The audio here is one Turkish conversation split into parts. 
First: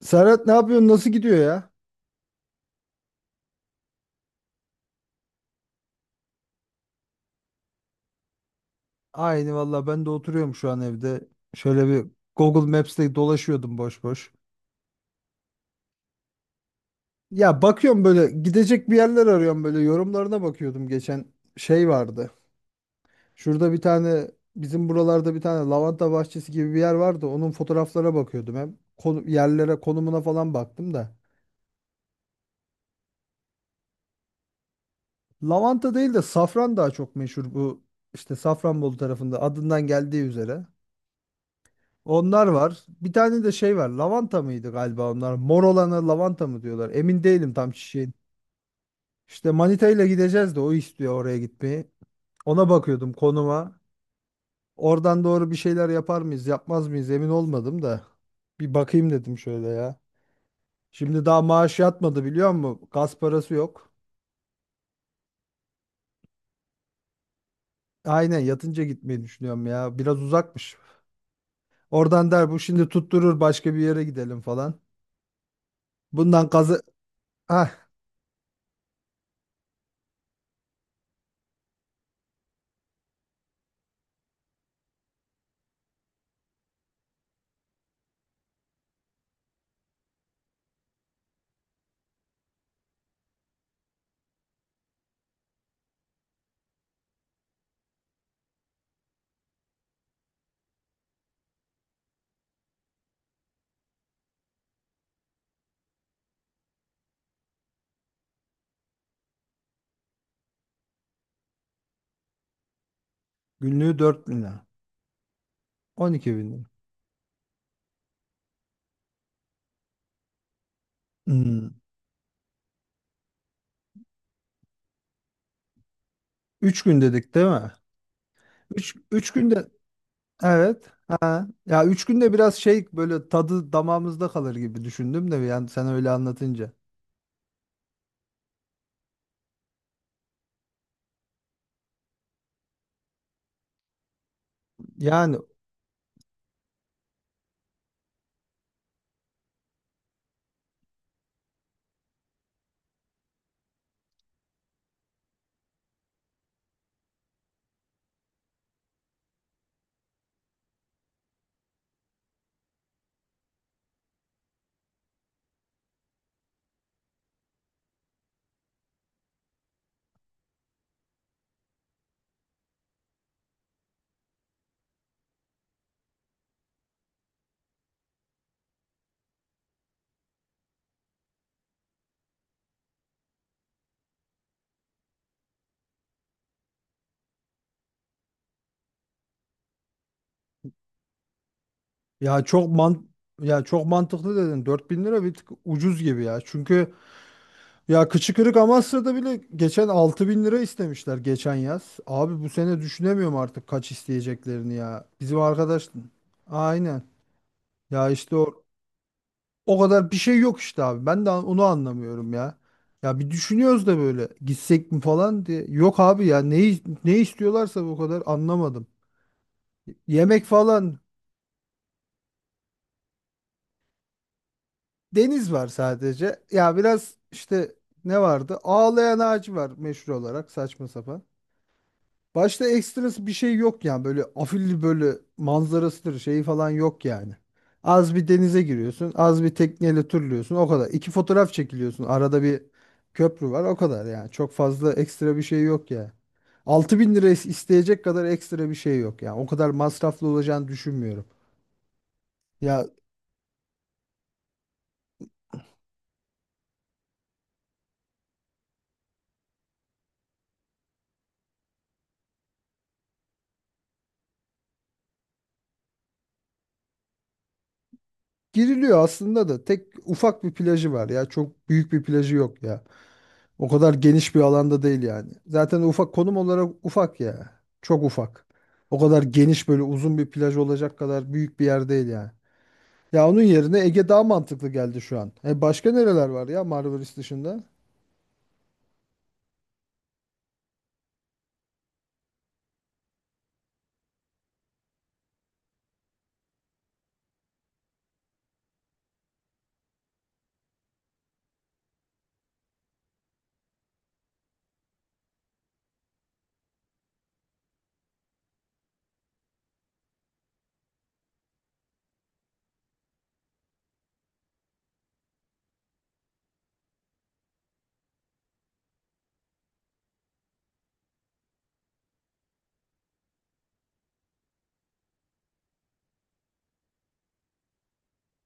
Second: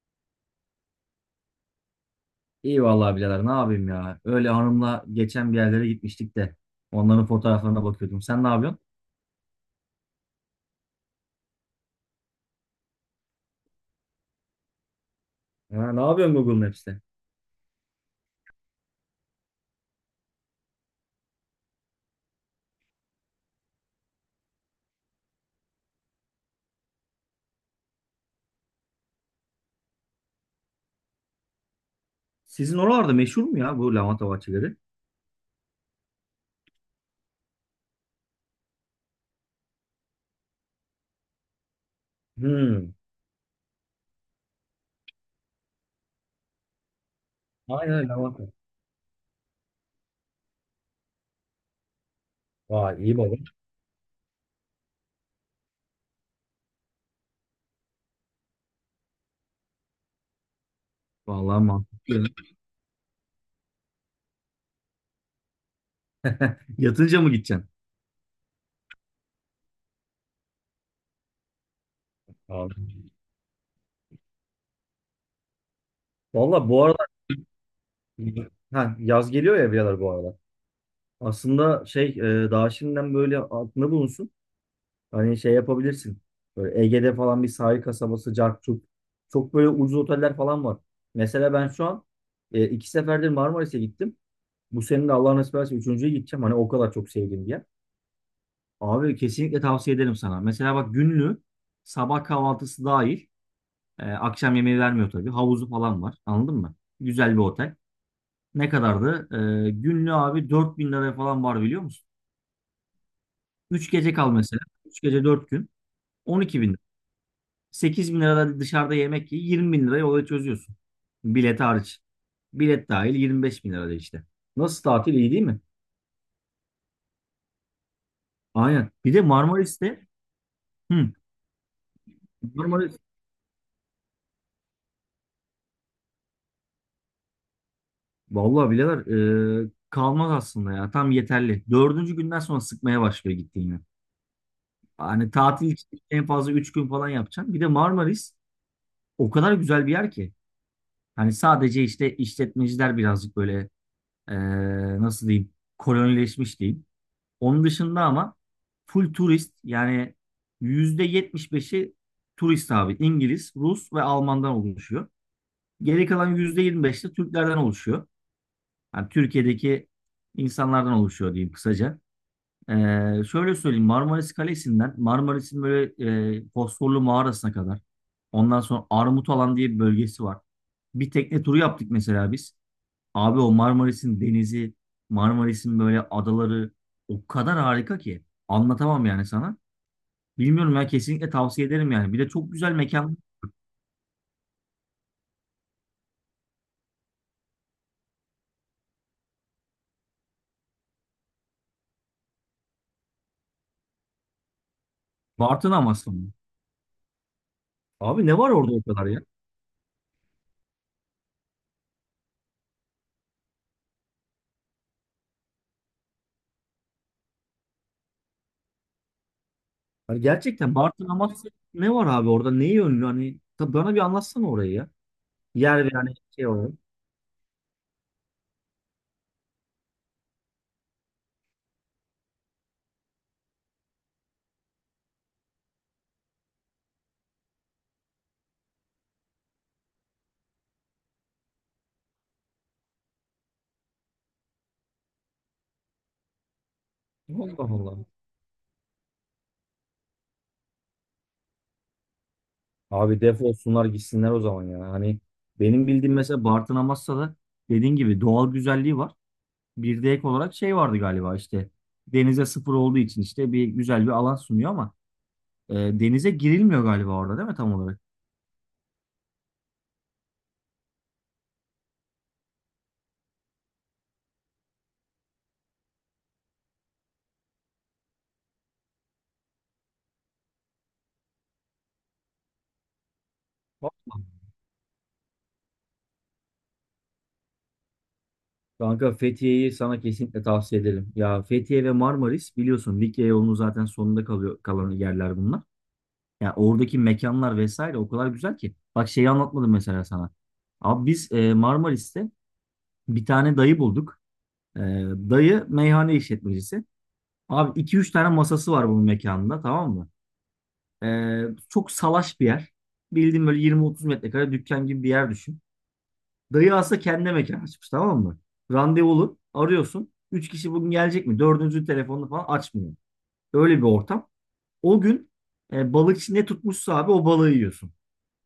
Serhat, ne yapıyorsun? Nasıl gidiyor ya? İyi vallahi birader ne yapayım ya. Öyle hanımla geçen bir yerlere gitmiştik de. Onların fotoğraflarına bakıyordum. Sen ne yapıyorsun? Aynı valla, ben de oturuyorum şu an evde. Şöyle bir Google Maps'te dolaşıyordum boş boş. Ha, ne yapıyorsun Google Maps'te? Ya bakıyorum böyle, gidecek bir yerler arıyorum, böyle yorumlarına bakıyordum geçen şey vardı. Şurada bir tane, bizim buralarda bir tane lavanta bahçesi gibi bir yer vardı. Onun fotoğraflara bakıyordum, hem konu, yerlere, konumuna falan baktım da. Sizin oralarda meşhur mu ya bu lavanta bahçeleri? Lavanta değil de safran daha çok meşhur, bu işte Safranbolu tarafında adından geldiği üzere. Onlar var. Hmm. Bir tane de şey var. Lavanta mıydı galiba onlar? Mor olana lavanta mı diyorlar? Emin değilim tam Aynen çiçeğin. lavanta. İşte manitayla gideceğiz de o istiyor oraya gitmeyi. Ona Vay bakıyordum, iyi baba. konuma. Oradan doğru bir şeyler yapar mıyız, yapmaz mıyız emin olmadım da. Bir bakayım dedim şöyle ya. Şimdi daha Vallahi maaş yatmadı, mantıklı. biliyor musun? Gaz parası yok. Yatınca mı gideceksin? Aynen, yatınca gitmeyi düşünüyorum ya. Biraz uzakmış. Oradan der bu şimdi, Abi. tutturur başka bir yere gidelim falan. Bundan Valla gazı... bu arada Ah, ha, yaz geliyor ya birader bu arada. Aslında şey daha şimdiden böyle aklında bulunsun. Hani şey yapabilirsin. Böyle Ege'de falan bir sahil kasabası, Carçuk. Çok böyle ucuz oteller falan var. Mesela ben şu an iki seferdir Marmaris'e gittim. Bu senin de Allah nasip ederse üçüncüye gideceğim. Hani o kadar çok sevdiğim bir yer. Abi kesinlikle tavsiye ederim sana. Mesela bak günlü sabah kahvaltısı dahil akşam yemeği vermiyor tabii. Havuzu falan var. Anladın mı? Güzel bir otel. Ne kadardı? Günlü abi 4.000 liraya falan var biliyor musun? 3 günlüğü gece dört kal bin mesela. lira. 3 gece 4 gün. on iki on bin iki lira. bin 8 bin lirada dışarıda yemek ye 20 bin lirayı olaya çözüyorsun. Bilet Hmm. hariç. Bilet dahil 25 bin lirada işte. Nasıl tatil iyi değil mi? Üç gün dedik değil mi? Aynen. Üç, Bir de üç günde Marmaris'te evet. hı, Ha. Ya üç günde biraz şey, Marmaris böyle tadı damağımızda kalır gibi düşündüm de, yani sen öyle anlatınca. vallahi bileler kalmaz aslında ya. Tam yeterli. Dördüncü günden sonra sıkmaya başlıyor gittiğini. Hani Yani tatil için en fazla 3 gün falan yapacaksın. Bir de Marmaris o kadar güzel bir yer ki. Hani sadece işte işletmeciler birazcık böyle e, nasıl diyeyim kolonileşmiş diyeyim. Onun dışında ama full turist yani %75'i turist abi. İngiliz, Rus ve Alman'dan oluşuyor. Geri kalan %25 de Türklerden oluşuyor. Yani Türkiye'deki insanlardan oluşuyor diyeyim kısaca. Ee, şöyle söyleyeyim Marmaris Kalesi'nden Marmaris'in böyle Fosforlu mağarasına kadar. Ondan sonra Armutalan diye bir bölgesi var. Bir tekne turu yaptık mesela biz. Abi o Marmaris'in denizi, Marmaris'in böyle adaları o kadar harika ki anlatamam yani sana. Bilmiyorum ya kesinlikle tavsiye ederim yani. Bir de ya çok çok güzel man mekan ya çok mantıklı dedin. 4000 lira bir tık ucuz gibi ya. Çünkü ya kıçı kırık Amasya'da bile geçen 6.000 lira istemişler geçen yaz. Abi bu sene düşünemiyorum artık kaç isteyeceklerini ya. Bizim Bartın arkadaş Amasya mı? aynen. Ya Abi işte ne var o, orada o kadar ya? o kadar bir şey yok işte abi. Ben de onu anlamıyorum ya. Ya bir düşünüyoruz da böyle gitsek mi falan diye. Yok abi ya ne istiyorlarsa, bu kadar anlamadım. Hani Yemek gerçekten falan, Bartın Amasya ne var abi orada? Neyi ünlü? Hani tabii bana bir anlatsana orayı ya. deniz var Yer ve yani sadece. şey olarak. Ya biraz işte ne vardı? Ağlayan ağacı var meşhur olarak, saçma sapan. Başta ekstrası bir şey yok yani, böyle afilli böyle manzarasıdır şeyi falan yok yani. Az bir denize giriyorsun, az bir tekneyle turluyorsun o kadar. İki fotoğraf çekiliyorsun, arada bir köprü var, o kadar yani. Çok fazla ekstra bir şey yok ya. 6.000 lira Allah isteyecek Allah. kadar ekstra bir şey yok yani. O kadar masraflı olacağını düşünmüyorum. Ya Abi def olsunlar gitsinler o zaman ya. Hani benim bildiğim mesela Bartın Amasya'da dediğin gibi doğal güzelliği var. Bir de ek olarak şey vardı galiba işte denize sıfır olduğu için işte bir güzel bir alan sunuyor ama denize girilmiyor galiba orada değil mi tam olarak? giriliyor aslında da, tek ufak bir plajı var ya, çok büyük bir plajı yok ya. O kadar geniş bir alanda değil yani. Zaten ufak, konum olarak ufak ya. Çok ufak. O kadar geniş böyle uzun bir plaj olacak kadar büyük bir yer değil yani. Ya onun yerine Ege daha Vallahi. mantıklı geldi şu an. E başka nereler var ya Marmaris dışında? Kanka Fethiye'yi sana kesinlikle tavsiye ederim. Ya Fethiye ve Marmaris biliyorsun Likya yolunun zaten sonunda kalıyor kalan yerler bunlar. Ya oradaki mekanlar vesaire o kadar güzel ki. Bak şeyi anlatmadım mesela sana. Abi biz Marmaris'te bir tane dayı bulduk. E, dayı meyhane işletmecisi. Abi iki üç tane masası var bunun mekanında tamam mı? Ee, çok salaş bir yer. Bildiğin böyle 20-30 metrekare dükkan gibi bir yer düşün. Dayı aslında kendine mekan açmış tamam mı? Randevulu arıyorsun. 3 kişi bugün gelecek mi? Dördüncü telefonunu falan açmıyor. Öyle bir ortam. O gün balıkçı ne tutmuşsa abi o balığı yiyorsun.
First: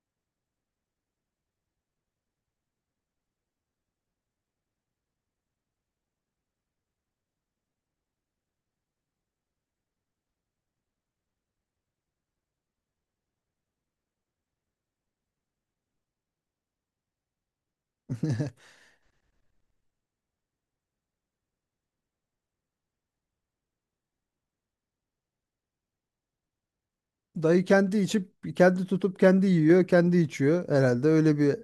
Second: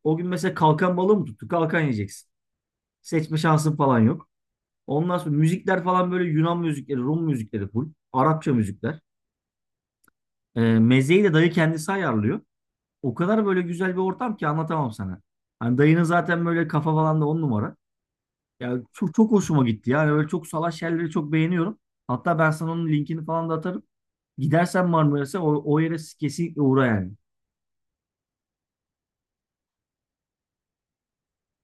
O gün mesela kalkan balığı mı tuttu? Kalkan yiyeceksin. Seçme şansın falan yok. Ondan sonra müzikler falan böyle Yunan müzikleri, Rum müzikleri full. Arapça müzikler. Mezeyi de dayı kendisi ayarlıyor. O kadar böyle güzel bir ortam ki anlatamam sana. Hani dayının zaten böyle kafa falan da on numara. Ya çok, çok hoşuma gitti. Yani öyle çok salaş yerleri çok beğeniyorum. Hatta ben sana onun linkini falan da atarım. Gidersen Marmaris'e o yere kesinlikle uğra yani. Dayı kendi içip kendi tutup kendi yiyor, kendi içiyor herhalde. Öyle bir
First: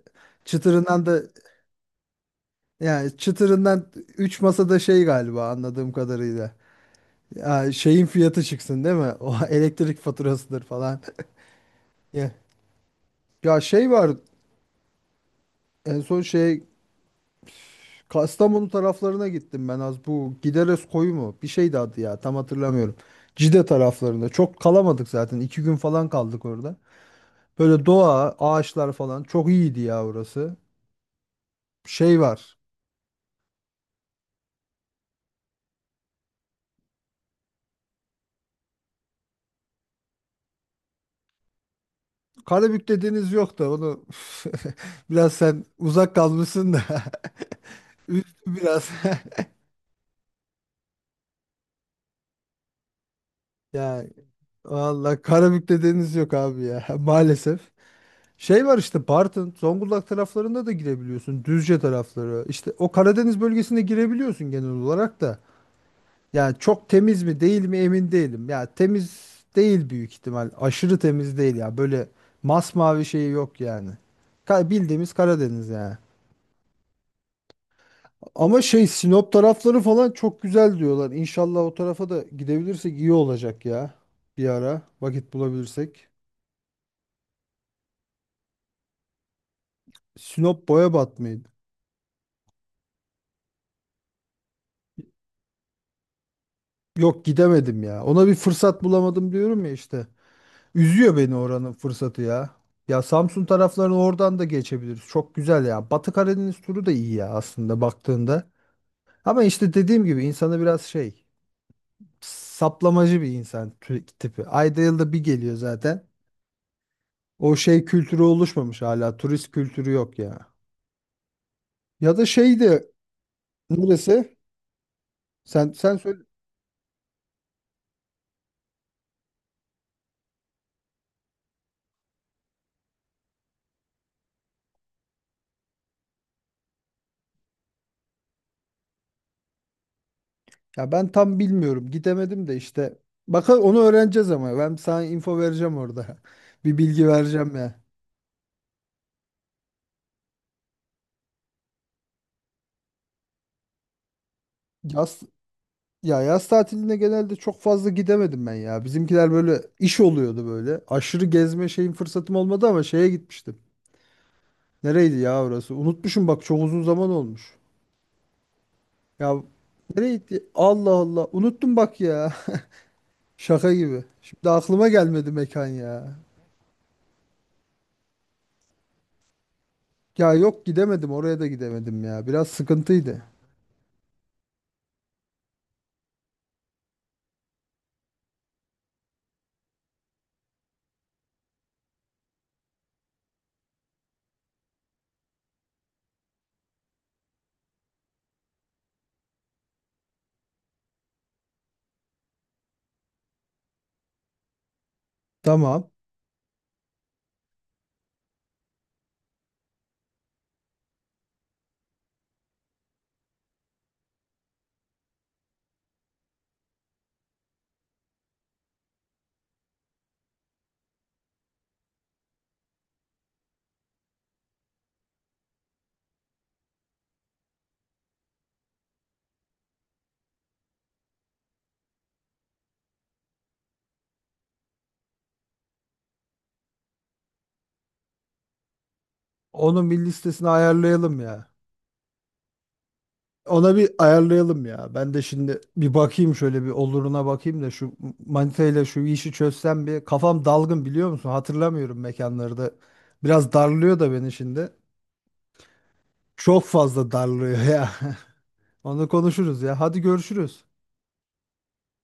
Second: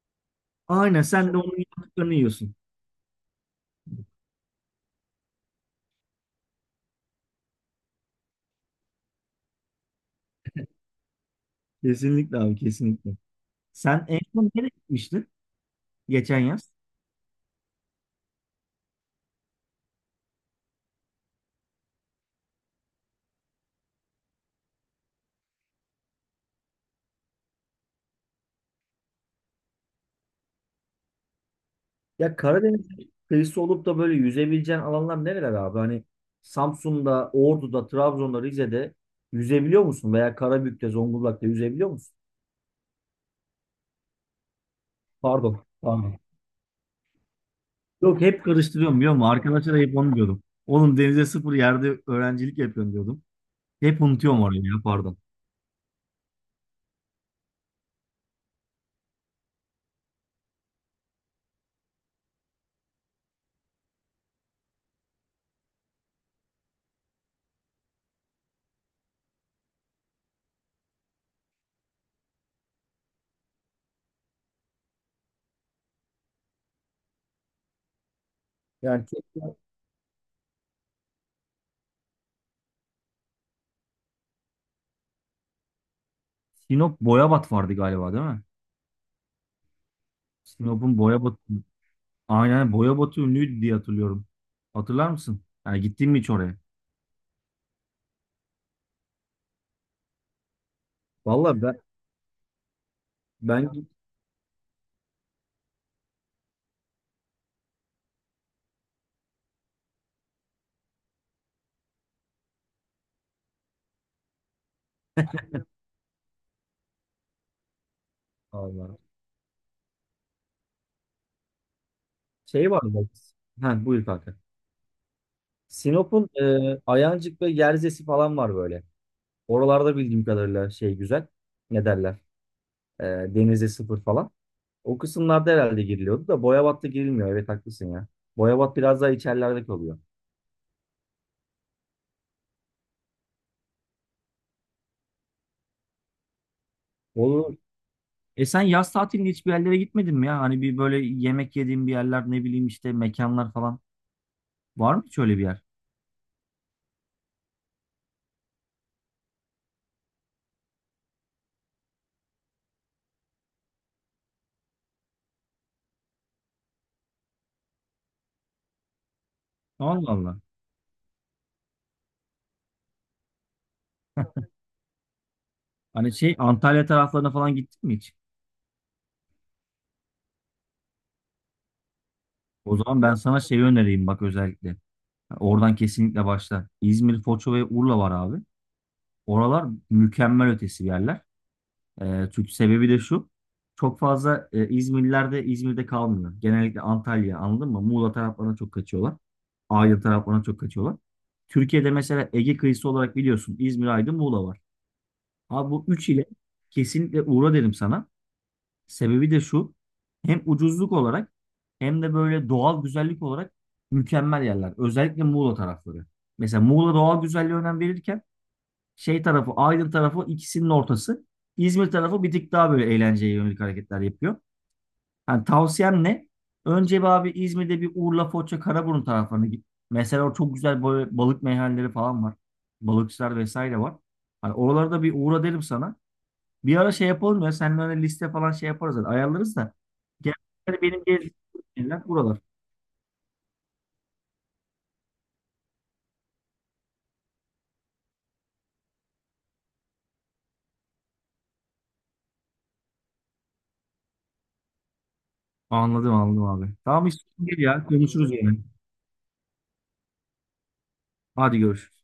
Aynen çıtırından da, sen de onun yaptıklarını yiyorsun. yani çıtırından 3 masada şey galiba, anladığım kadarıyla. Ya şeyin fiyatı çıksın değil mi? O elektrik faturasıdır falan. Ya Kesinlikle abi kesinlikle. ya şey Sen var en son nereye gitmiştin en son geçen şey yaz? Kastamonu taraflarına gittim ben az, bu Gideres koyu mu? Bir şeydi adı, ya tam hatırlamıyorum. Cide taraflarında çok kalamadık, zaten 2 gün falan kaldık orada. Böyle doğa, ağaçlar falan çok iyiydi ya orası. Şey Ya var, Karadeniz kıyısı olup da böyle yüzebileceğin alanlar nereler abi? Hani Samsun'da, Ordu'da, Trabzon'da, Rize'de yüzebiliyor musun? Veya Karabük'te, Zonguldak'ta yüzebiliyor musun? Karabük'te deniz yok da onu, biraz Pardon, sen uzak pardon. kalmışsın da Yok üzdü hep biraz. karıştırıyorum biliyor musun? Arkadaşlara hep onu diyordum. Oğlum denize sıfır yerde öğrencilik yapıyorum diyordum. Hep Yani unutuyorum orayı ya pardon. valla Karabük'te deniz yok abi ya maalesef. Şey var işte, Bartın, Zonguldak taraflarında da girebiliyorsun. Düzce tarafları. İşte o Karadeniz bölgesinde girebiliyorsun genel olarak da. Yani çok temiz mi değil mi emin değilim. Ya temiz değil büyük ihtimal. Aşırı temiz değil ya. Böyle masmavi şeyi yok yani. Bildiğimiz Karadeniz yani. Ama şey, Yani Sinop çok- tarafları falan çok güzel diyorlar. İnşallah o tarafa da gidebilirsek iyi olacak ya. Bir ara vakit bulabilirsek. Sinop Boyabat vardı galiba değil mi? Sinop Sinop'un Boyabat Boyabat mıydı? aynen Boyabat'ı ünlüydü diye hatırlıyorum. Hatırlar mısın? Yani gittin mi hiç oraya? Yok gidemedim ya. Ona bir fırsat bulamadım diyorum ya işte. Üzüyor beni Vallahi oranın ben fırsatı ya. Ya Samsun ben taraflarını oradan da geçebiliriz. Çok güzel ya. Batı Karadeniz turu da iyi ya aslında baktığında. Ama işte dediğim gibi, insanı biraz şey, saplamacı bir insan tipi. Ayda yılda bir geliyor zaten. O şey kültürü oluşmamış Allah. hala. Turist kültürü yok ya. Ya da şey Şey var de, mı? Ha, buyur kanka. neresi? Sen söyle. Sinop'un Ayancık ve Yerzesi falan var böyle. Oralarda bildiğim kadarıyla şey güzel. Ne derler? E, denize sıfır falan. O kısımlarda herhalde giriliyordu da Boyabat'ta girilmiyor. Evet haklısın ya. Boyabat biraz daha içerilerde kalıyor. Ya ben tam bilmiyorum. Gidemedim de işte. Bakın onu öğreneceğiz ama. Ben sana info vereceğim orada. Bir bilgi vereceğim Olur. ya. Sen yaz tatilinde hiçbir yerlere gitmedin mi ya? Hani bir böyle yemek yediğin bir yerler ne bileyim işte mekanlar falan. Var mı hiç Yaz, öyle bir yer? ya yaz tatiline genelde çok fazla gidemedim ben ya. Bizimkiler böyle iş oluyordu böyle. Aşırı gezme şeyin fırsatım olmadı, ama şeye gitmiştim. Nereydi ya orası? Unutmuşum bak, çok uzun zaman olmuş. Ya Allah Allah. nereydi? Allah Allah. Unuttum bak ya. Şaka gibi. Şimdi aklıma gelmedi mekan Hani ya. şey Antalya taraflarına falan gittin mi hiç? Ya yok, gidemedim oraya da, gidemedim ya. Biraz O zaman ben sıkıntıydı. sana şeyi önereyim bak özellikle. Oradan kesinlikle başla. İzmir, Foça ve Urla var abi. Oralar mükemmel ötesi yerler. Çünkü sebebi de şu. Çok fazla İzmirliler de İzmir'de kalmıyor. Genellikle Antalya anladın mı? Muğla taraflarına çok kaçıyorlar. Aydın taraflarına çok kaçıyorlar. Türkiye'de mesela Ege kıyısı olarak biliyorsun İzmir, Aydın, Muğla var. Abi bu Tamam. üç ile kesinlikle uğra derim sana. Sebebi de şu. Hem ucuzluk olarak hem de böyle doğal güzellik olarak mükemmel yerler. Özellikle Muğla tarafları. Mesela Muğla doğal güzelliğe önem verirken şey tarafı, Aydın tarafı ikisinin ortası. İzmir tarafı bir tık daha böyle eğlenceye yönelik hareketler yapıyor. Yani tavsiyem ne? Önce bir abi İzmir'de bir Urla, Foça, Karaburun taraflarına git. Mesela orada çok güzel böyle balık meyhaneleri falan var. Balıkçılar vesaire var. Hani oralarda bir uğra derim sana. Bir ara şey yapalım ya. Seninle öyle liste falan şey yaparız. Yani ayarlarız da. Onun bir listesini Genelde benim ayarlayalım gezdiğim ya. yerler buralar. Ona bir ayarlayalım ya. Ben de şimdi bir bakayım, şöyle bir oluruna bakayım da, şu manita şu işi çözsem bir, kafam dalgın biliyor musun? Hatırlamıyorum mekanları da. Biraz darlıyor da beni şimdi. Anladım anladım Çok abi. Tamam fazla hiç sorun darlıyor değil ya. ya. Konuşuruz yine. Onu konuşuruz ya. Hadi görüşürüz. Hadi görüşürüz.